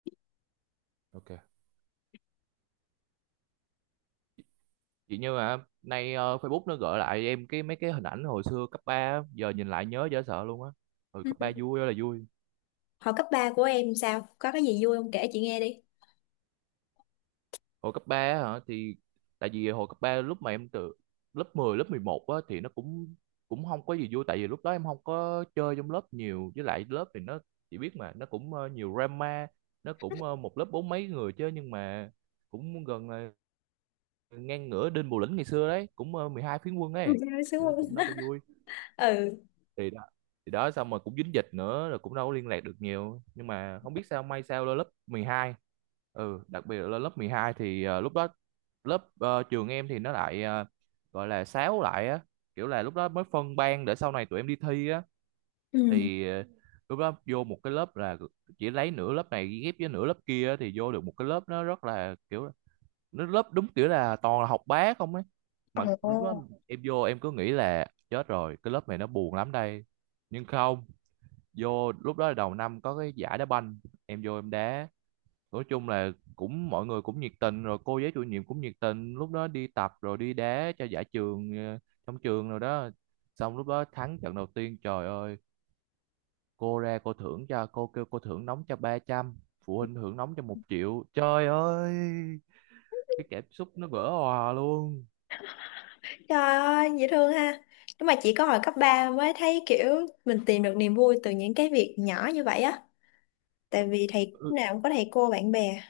OK. chỉ như mà nay Facebook nó gợi lại em cái mấy cái hình ảnh hồi xưa cấp 3, á, giờ nhìn lại nhớ dễ sợ luôn á. Hồi Ừ. cấp 3 vui ơi là vui. Hồi cấp ba của em sao? Có cái gì vui không? Kể chị nghe đi. Hồi cấp 3 á hả thì tại vì hồi cấp 3 lúc mà em từ lớp 10 lớp 11 á thì nó cũng cũng không có gì vui tại vì lúc đó em không có chơi trong lớp nhiều với lại lớp thì nó chỉ biết mà nó cũng nhiều drama. Nó cũng một lớp bốn mấy người chứ nhưng mà cũng gần là ngang ngửa Đinh Bộ Lĩnh ngày xưa đấy, cũng 12 phiến quân Ừ, ấy. em sướng Nên cũng không? đâu có vui. Ừ. Thì đó, thì đó xong rồi cũng dính dịch nữa rồi cũng đâu có liên lạc được nhiều nhưng mà không biết sao may sao lên lớp 12. Ừ, đặc biệt là lên lớp 12 thì lúc đó lớp trường em thì nó lại gọi là sáo lại á, kiểu là lúc đó mới phân ban để sau này tụi em đi thi á. Ừ. Thì lúc đó vô một cái lớp là chỉ lấy nửa lớp này ghép với nửa lớp kia á, thì vô được một cái lớp nó rất là kiểu nó lớp đúng kiểu là toàn là học bá không ấy mà lúc đó Ồ. em vô em cứ nghĩ là chết rồi cái lớp này nó buồn lắm đây. Nhưng không, vô lúc đó là đầu năm có cái giải đá banh em vô em đá, nói chung là cũng mọi người cũng nhiệt tình rồi cô giáo chủ nhiệm cũng nhiệt tình lúc đó đi tập rồi đi đá cho giải trường trong trường rồi đó. Xong lúc đó thắng trận đầu tiên trời ơi cô ra cô thưởng cho cô kêu cô thưởng nóng cho 300, phụ huynh thưởng nóng cho 1.000.000, trời ơi cái cảm xúc nó vỡ òa luôn. Trời ơi, dễ thương ha. Nhưng mà chỉ có hồi cấp ba mới thấy kiểu mình tìm được niềm vui từ những cái việc nhỏ như vậy á. Tại vì thầy lúc Ừ, nào cũng có thầy cô bạn bè.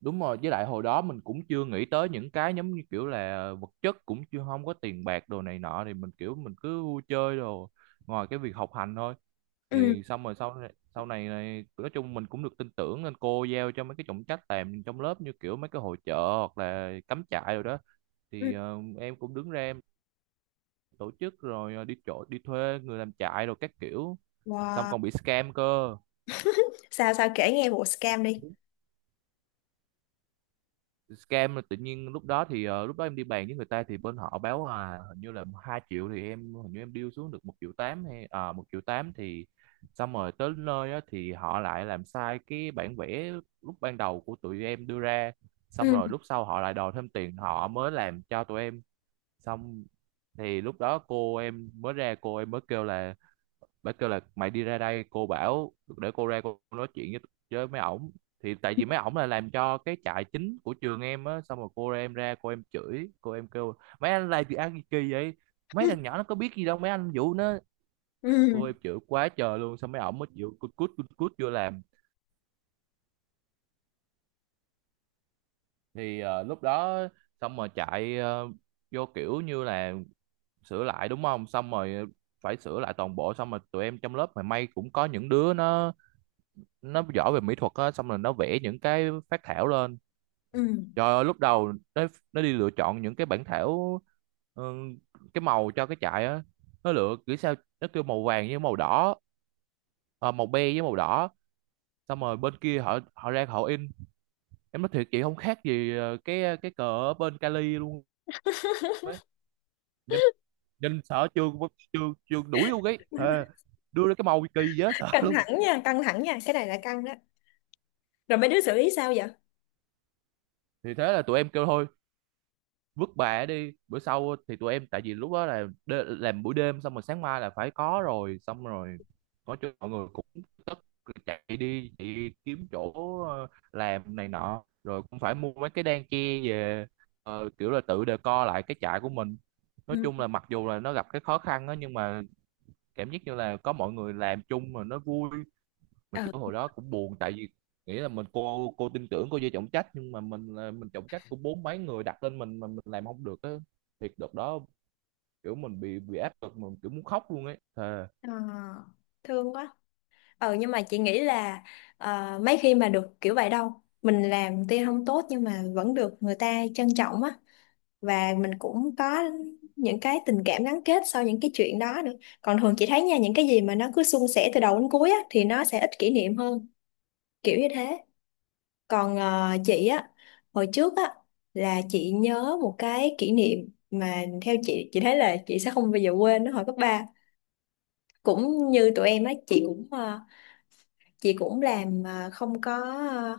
đúng rồi với lại hồi đó mình cũng chưa nghĩ tới những cái giống như kiểu là vật chất cũng chưa không có tiền bạc đồ này nọ thì mình kiểu mình cứ vui chơi đồ ngoài cái việc học hành thôi. Ừ. Thì xong rồi sau này nói chung mình cũng được tin tưởng nên cô giao cho mấy cái trọng trách làm trong lớp như kiểu mấy cái hội chợ hoặc là cắm trại rồi đó. Ừ. Thì em cũng đứng ra em tổ chức rồi đi chỗ đi thuê người làm trại rồi các kiểu, xong Wow. còn bị scam cơ. sao sao kể nghe vụ scam đi. Scam là tự nhiên lúc đó thì lúc đó em đi bàn với người ta thì bên họ báo là hình như là 2.000.000 thì em hình như em deal xuống được 1.800.000 hay 1.800.000 thì xong rồi tới nơi á, thì họ lại làm sai cái bản vẽ lúc ban đầu của tụi em đưa ra, xong Ừ. rồi lúc sau họ lại đòi thêm tiền họ mới làm cho tụi em xong. Thì lúc đó cô em mới ra cô em mới kêu là bác kêu là mày đi ra đây cô bảo để cô ra cô nói chuyện với mấy ổng. Thì tại vì mấy ổng là làm cho cái trại chính của trường em á xong rồi cô ra em ra cô em chửi cô em kêu mấy anh làm gì ăn gì kỳ vậy, mấy thằng nhỏ nó có biết gì đâu mấy anh vụ nó. Ừ. Cô em chửi quá trời luôn xong mấy ổng mới chịu cút cút cút cút vô làm. Thì lúc đó xong rồi chạy vô kiểu như là sửa lại đúng không xong rồi phải sửa lại toàn bộ. Xong rồi tụi em trong lớp mà may cũng có những đứa nó giỏi về mỹ thuật á xong rồi nó vẽ những cái phác thảo lên. Ừ. Trời ơi lúc đầu nó đi lựa chọn những cái bản thảo, ừ, cái màu cho cái trại á nó lựa kiểu sao nó kêu màu vàng với màu đỏ, à, màu be với màu đỏ. Xong rồi bên kia họ họ ra họ in, em nói thiệt chị không khác gì cái cờ ở bên Cali luôn ấy. Nhìn nhìn sợ chưa chưa chưa đuổi luôn ấy thề, đưa ra cái màu kỳ dễ sợ Căng luôn. thẳng nha, căng thẳng nha, cái này là căng đó. Rồi mấy đứa xử lý sao vậy? Thì thế là tụi em kêu thôi vứt bà đi bữa sau thì tụi em tại vì lúc đó là đê, làm buổi đêm xong rồi sáng mai là phải có rồi xong rồi có chỗ mọi người cũng tất chạy đi kiếm chỗ làm này nọ rồi cũng phải mua mấy cái đan che về, kiểu là tự decor lại cái trại của mình. Nói Ừ. chung là mặc dù là nó gặp cái khó khăn đó nhưng mà cảm giác như là có mọi người làm chung mà nó vui. Mà ờ kiểu hồi đó cũng buồn tại vì nghĩ là mình cô tin tưởng cô vô trọng trách nhưng mà mình trọng trách của bốn mấy người đặt lên mình mà mình làm không được á. Thiệt đợt đó kiểu mình bị áp lực mình kiểu muốn khóc luôn ấy thề. Ờ, thương quá. Nhưng mà chị nghĩ là, mấy khi mà được kiểu vậy đâu, mình làm tuy không tốt nhưng mà vẫn được người ta trân trọng á. Và mình cũng có những cái tình cảm gắn kết sau những cái chuyện đó nữa. Còn thường chị thấy nha, những cái gì mà nó cứ suôn sẻ từ đầu đến cuối á thì nó sẽ ít kỷ niệm hơn, kiểu như thế. Còn chị á, hồi trước á là chị nhớ một cái kỷ niệm mà theo chị thấy là chị sẽ không bao giờ quên nó hồi cấp ba. Cũng như tụi em á, chị cũng chị cũng làm ờ,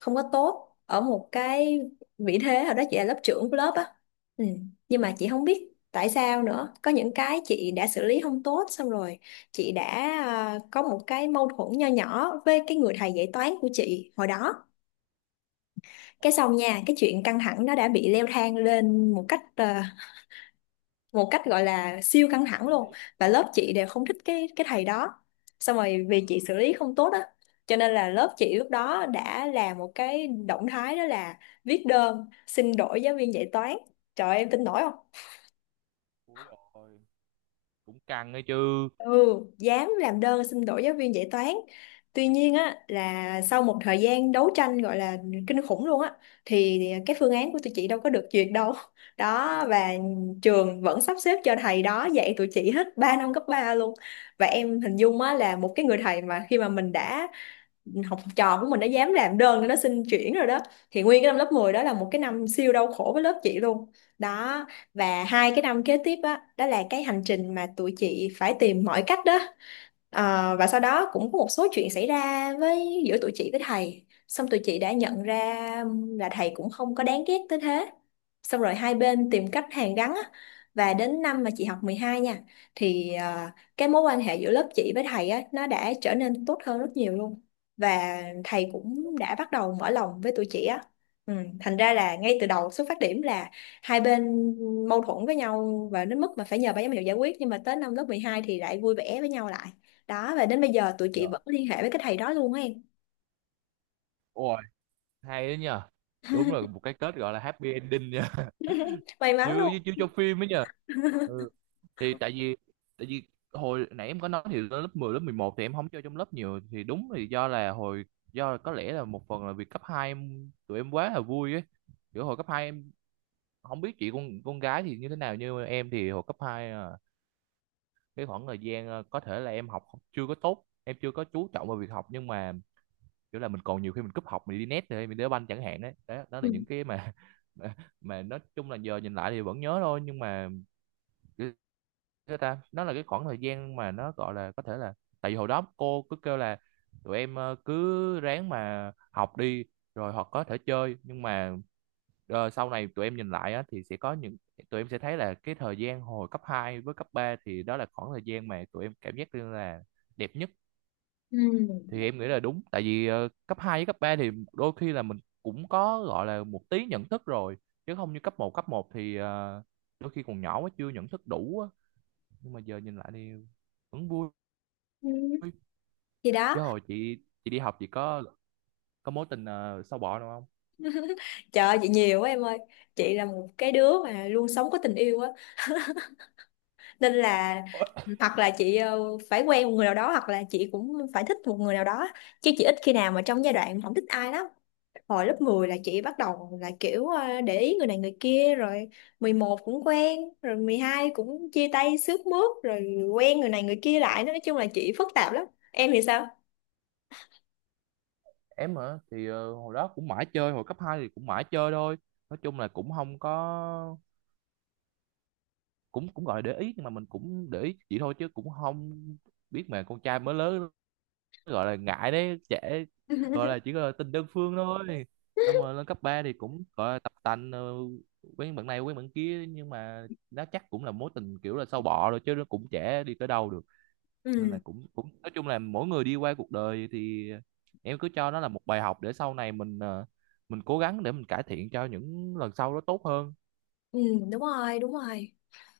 không có tốt ở một cái vị thế hồi đó chị là lớp trưởng của lớp á. Ừ. Nhưng mà chị không biết tại sao nữa, có những cái chị đã xử lý không tốt xong rồi chị đã có một cái mâu thuẫn nho nhỏ với cái người thầy dạy toán của chị hồi đó. Cái xong nha, Ồ, cái chuyện căng thẳng nó đã bị leo thang lên một cách gọi là siêu căng thẳng đến luôn. điểm Và lớp chị đến đều điểm. không thích cái thầy đó. Xong rồi Ờ, vì chị xử lý không tốt á, cho nên là lớp chị lúc đó đã làm một cái động thái đó là viết đơn xin đổi giáo viên dạy toán. Trời ơi, em tin nổi không? ui rồi cũng căng ấy chứ. Ừ, dám làm đơn xin đổi giáo viên dạy toán. Tuy nhiên á là sau một thời gian đấu tranh gọi là kinh khủng luôn á, thì cái phương án của tụi chị đâu có được duyệt đâu. Đó, và trường vẫn sắp xếp cho thầy đó dạy tụi chị hết 3 năm cấp 3 luôn. Và em hình dung á là một cái người thầy mà khi mà mình đã học trò của mình đã dám làm đơn để nó xin chuyển rồi đó, thì nguyên cái năm lớp 10 đó là một cái năm siêu đau khổ với lớp chị luôn. Đó, và hai cái năm kế tiếp á đó là cái hành trình mà tụi chị phải tìm mọi cách đó. Ờ, và sau đó cũng có một số chuyện xảy ra với giữa tụi chị với thầy xong tụi chị đã nhận ra là thầy cũng không có đáng ghét tới thế, xong rồi hai bên tìm cách hàn gắn á. Và đến năm mà chị học 12 nha, thì cái mối quan hệ giữa lớp chị với thầy á nó đã trở nên tốt hơn rất nhiều luôn. Và thầy cũng đã bắt đầu mở lòng với tụi chị á. Ừ, thành ra là ngay từ đầu xuất phát điểm là hai bên mâu thuẫn với nhau và đến mức mà phải nhờ ban giám hiệu giải quyết, nhưng mà tới năm lớp 12 thì lại vui vẻ với nhau lại. Đó, và đến bây giờ tụi Dạ, chị vẫn liên hệ với cái thầy đó luôn á em. ôi hay đấy nhờ, đúng là một cái kết gọi là happy ending nha May mắn như luôn. như, như trong phim ấy nhờ. Ừ, thì tại vì hồi nãy em có nói thì lên lớp 10, lớp 11 thì em không chơi trong lớp nhiều thì đúng thì do là hồi do là có lẽ là một phần là vì cấp 2 em, tụi em quá là vui ấy. Kiểu hồi cấp 2 em không biết chị con gái thì như thế nào nhưng mà em thì hồi cấp hai, à, cái khoảng thời gian, à, có thể là em học không- chưa có tốt em chưa có chú trọng vào việc học nhưng mà kiểu là mình còn nhiều khi mình cúp học mình đi net rồi mình đá banh chẳng hạn đấy đó, đó là Ừ. những cái mà mà, mà nói chung là giờ nhìn lại thì vẫn nhớ thôi nhưng mà thế ta nó là cái khoảng thời gian mà nó gọi là có thể là tại vì hồi đó cô cứ kêu là tụi em cứ ráng mà học đi rồi hoặc có thể chơi nhưng mà sau này tụi em nhìn lại á, thì sẽ có những tụi em sẽ thấy là cái thời gian hồi cấp 2 với cấp 3 thì đó là khoảng thời gian mà tụi em cảm giác như là đẹp nhất. Ừ. Thì em nghĩ là đúng tại vì cấp 2 với cấp 3 thì đôi khi là mình cũng có gọi là một tí nhận thức rồi chứ không như cấp một thì đôi khi còn nhỏ quá chưa nhận thức đủ á. Nhưng mà giờ nhìn lại thì vẫn vui. Ừ. Thì đó, Chứ hồi chị đi học chị có mối tình sâu bọ nào không? trời ơi, chị nhiều quá em ơi. Chị là một cái đứa mà luôn sống có tình yêu á. Nên là hoặc là chị phải quen một người nào đó, hoặc là chị cũng phải thích một người nào đó. Chứ chị ít khi nào mà trong giai đoạn không thích ai lắm. Hồi lớp 10 là chị bắt đầu là kiểu để ý người này người kia rồi, 11 cũng quen rồi, 12 cũng chia tay xước mướt rồi quen người này người kia lại, nói chung là chị phức tạp lắm. Em thì sao? Em hả, thì hồi đó cũng mãi chơi hồi cấp 2 thì cũng mãi chơi thôi, nói chung là cũng không có cũng cũng gọi là để ý nhưng mà mình cũng để ý chị thôi chứ cũng không biết mà con trai mới lớn gọi là ngại đấy trẻ, gọi là chỉ gọi là tình đơn phương thôi. Xong rồi lên cấp 3 thì cũng gọi là tập tành quen bạn này quen bạn kia nhưng mà nó chắc cũng là mối tình kiểu là sâu bọ rồi chứ nó cũng trẻ đi tới đâu được, nên là Ừ, cũng cũng nói chung là mỗi người đi qua cuộc đời thì em cứ cho nó là một bài học để sau này mình mình cố gắng để mình cải thiện cho những lần sau nó tốt hơn. ừ, đúng rồi, đúng rồi.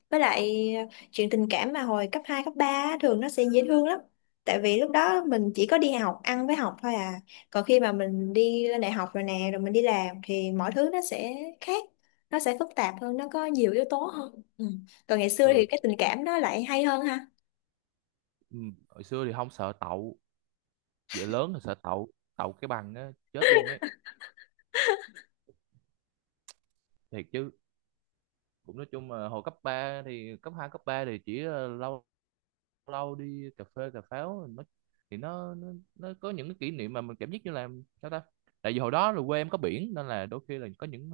Với lại chuyện tình cảm mà hồi cấp 2 cấp 3 á, thường nó sẽ dễ thương lắm. Tại vì lúc đó mình chỉ có đi học, ăn với học thôi à. Còn khi mà mình đi lên đại học rồi nè, rồi mình đi làm thì mọi thứ nó sẽ khác. Nó sẽ phức tạp hơn, nó có nhiều yếu tố hơn. Ừ. Còn ngày xưa thì Ừ, cái tình cảm nó lại hay hơn ha. ừ. Hồi xưa thì không sợ đậu, giờ lớn thì sợ đậu, đậu cái bằng á chết luôn ấy thiệt chứ. Cũng nói chung là hồi cấp 3 thì cấp 2 cấp 3 thì chỉ lâu lâu đi cà phê cà pháo, nó thì nó có những cái kỷ niệm mà mình cảm giác như là sao ta. Tại vì hồi đó là quê em có biển nên là đôi khi là có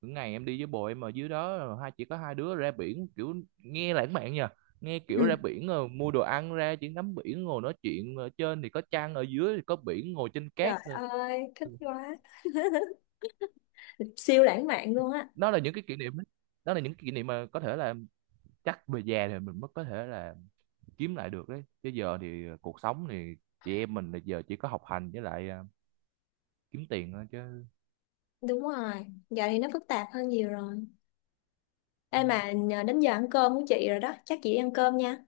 những ngày em đi với bồ em ở dưới đó chỉ có hai đứa ra biển kiểu nghe lãng mạn nha, nghe kiểu Ừ. ra biển rồi mua đồ ăn ra chỉ ngắm biển ngồi nói chuyện. Ờ, trên thì có trăng ở dưới thì có biển ngồi trên cát. Trời Ờ, ơi, thích quá. Siêu lãng mạn luôn á. đó là những cái kỷ niệm đó. Đó là những kỷ niệm mà có thể là chắc về già thì mình mới có thể là kiếm lại được đấy chứ giờ thì cuộc sống thì chị em mình là giờ chỉ có học hành với lại, à, kiếm tiền thôi chứ. Đúng rồi, giờ thì nó phức tạp hơn nhiều rồi. Ê mà nhờ đến giờ ăn cơm của chị rồi đó, chắc chị đi ăn cơm nha.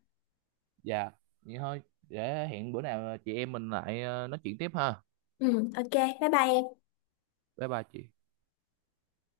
Dạ vậy thôi, để hẹn bữa nào chị em mình lại, à, nói chuyện tiếp ha. Ừ, ok, bye bye em. Bye bye chị.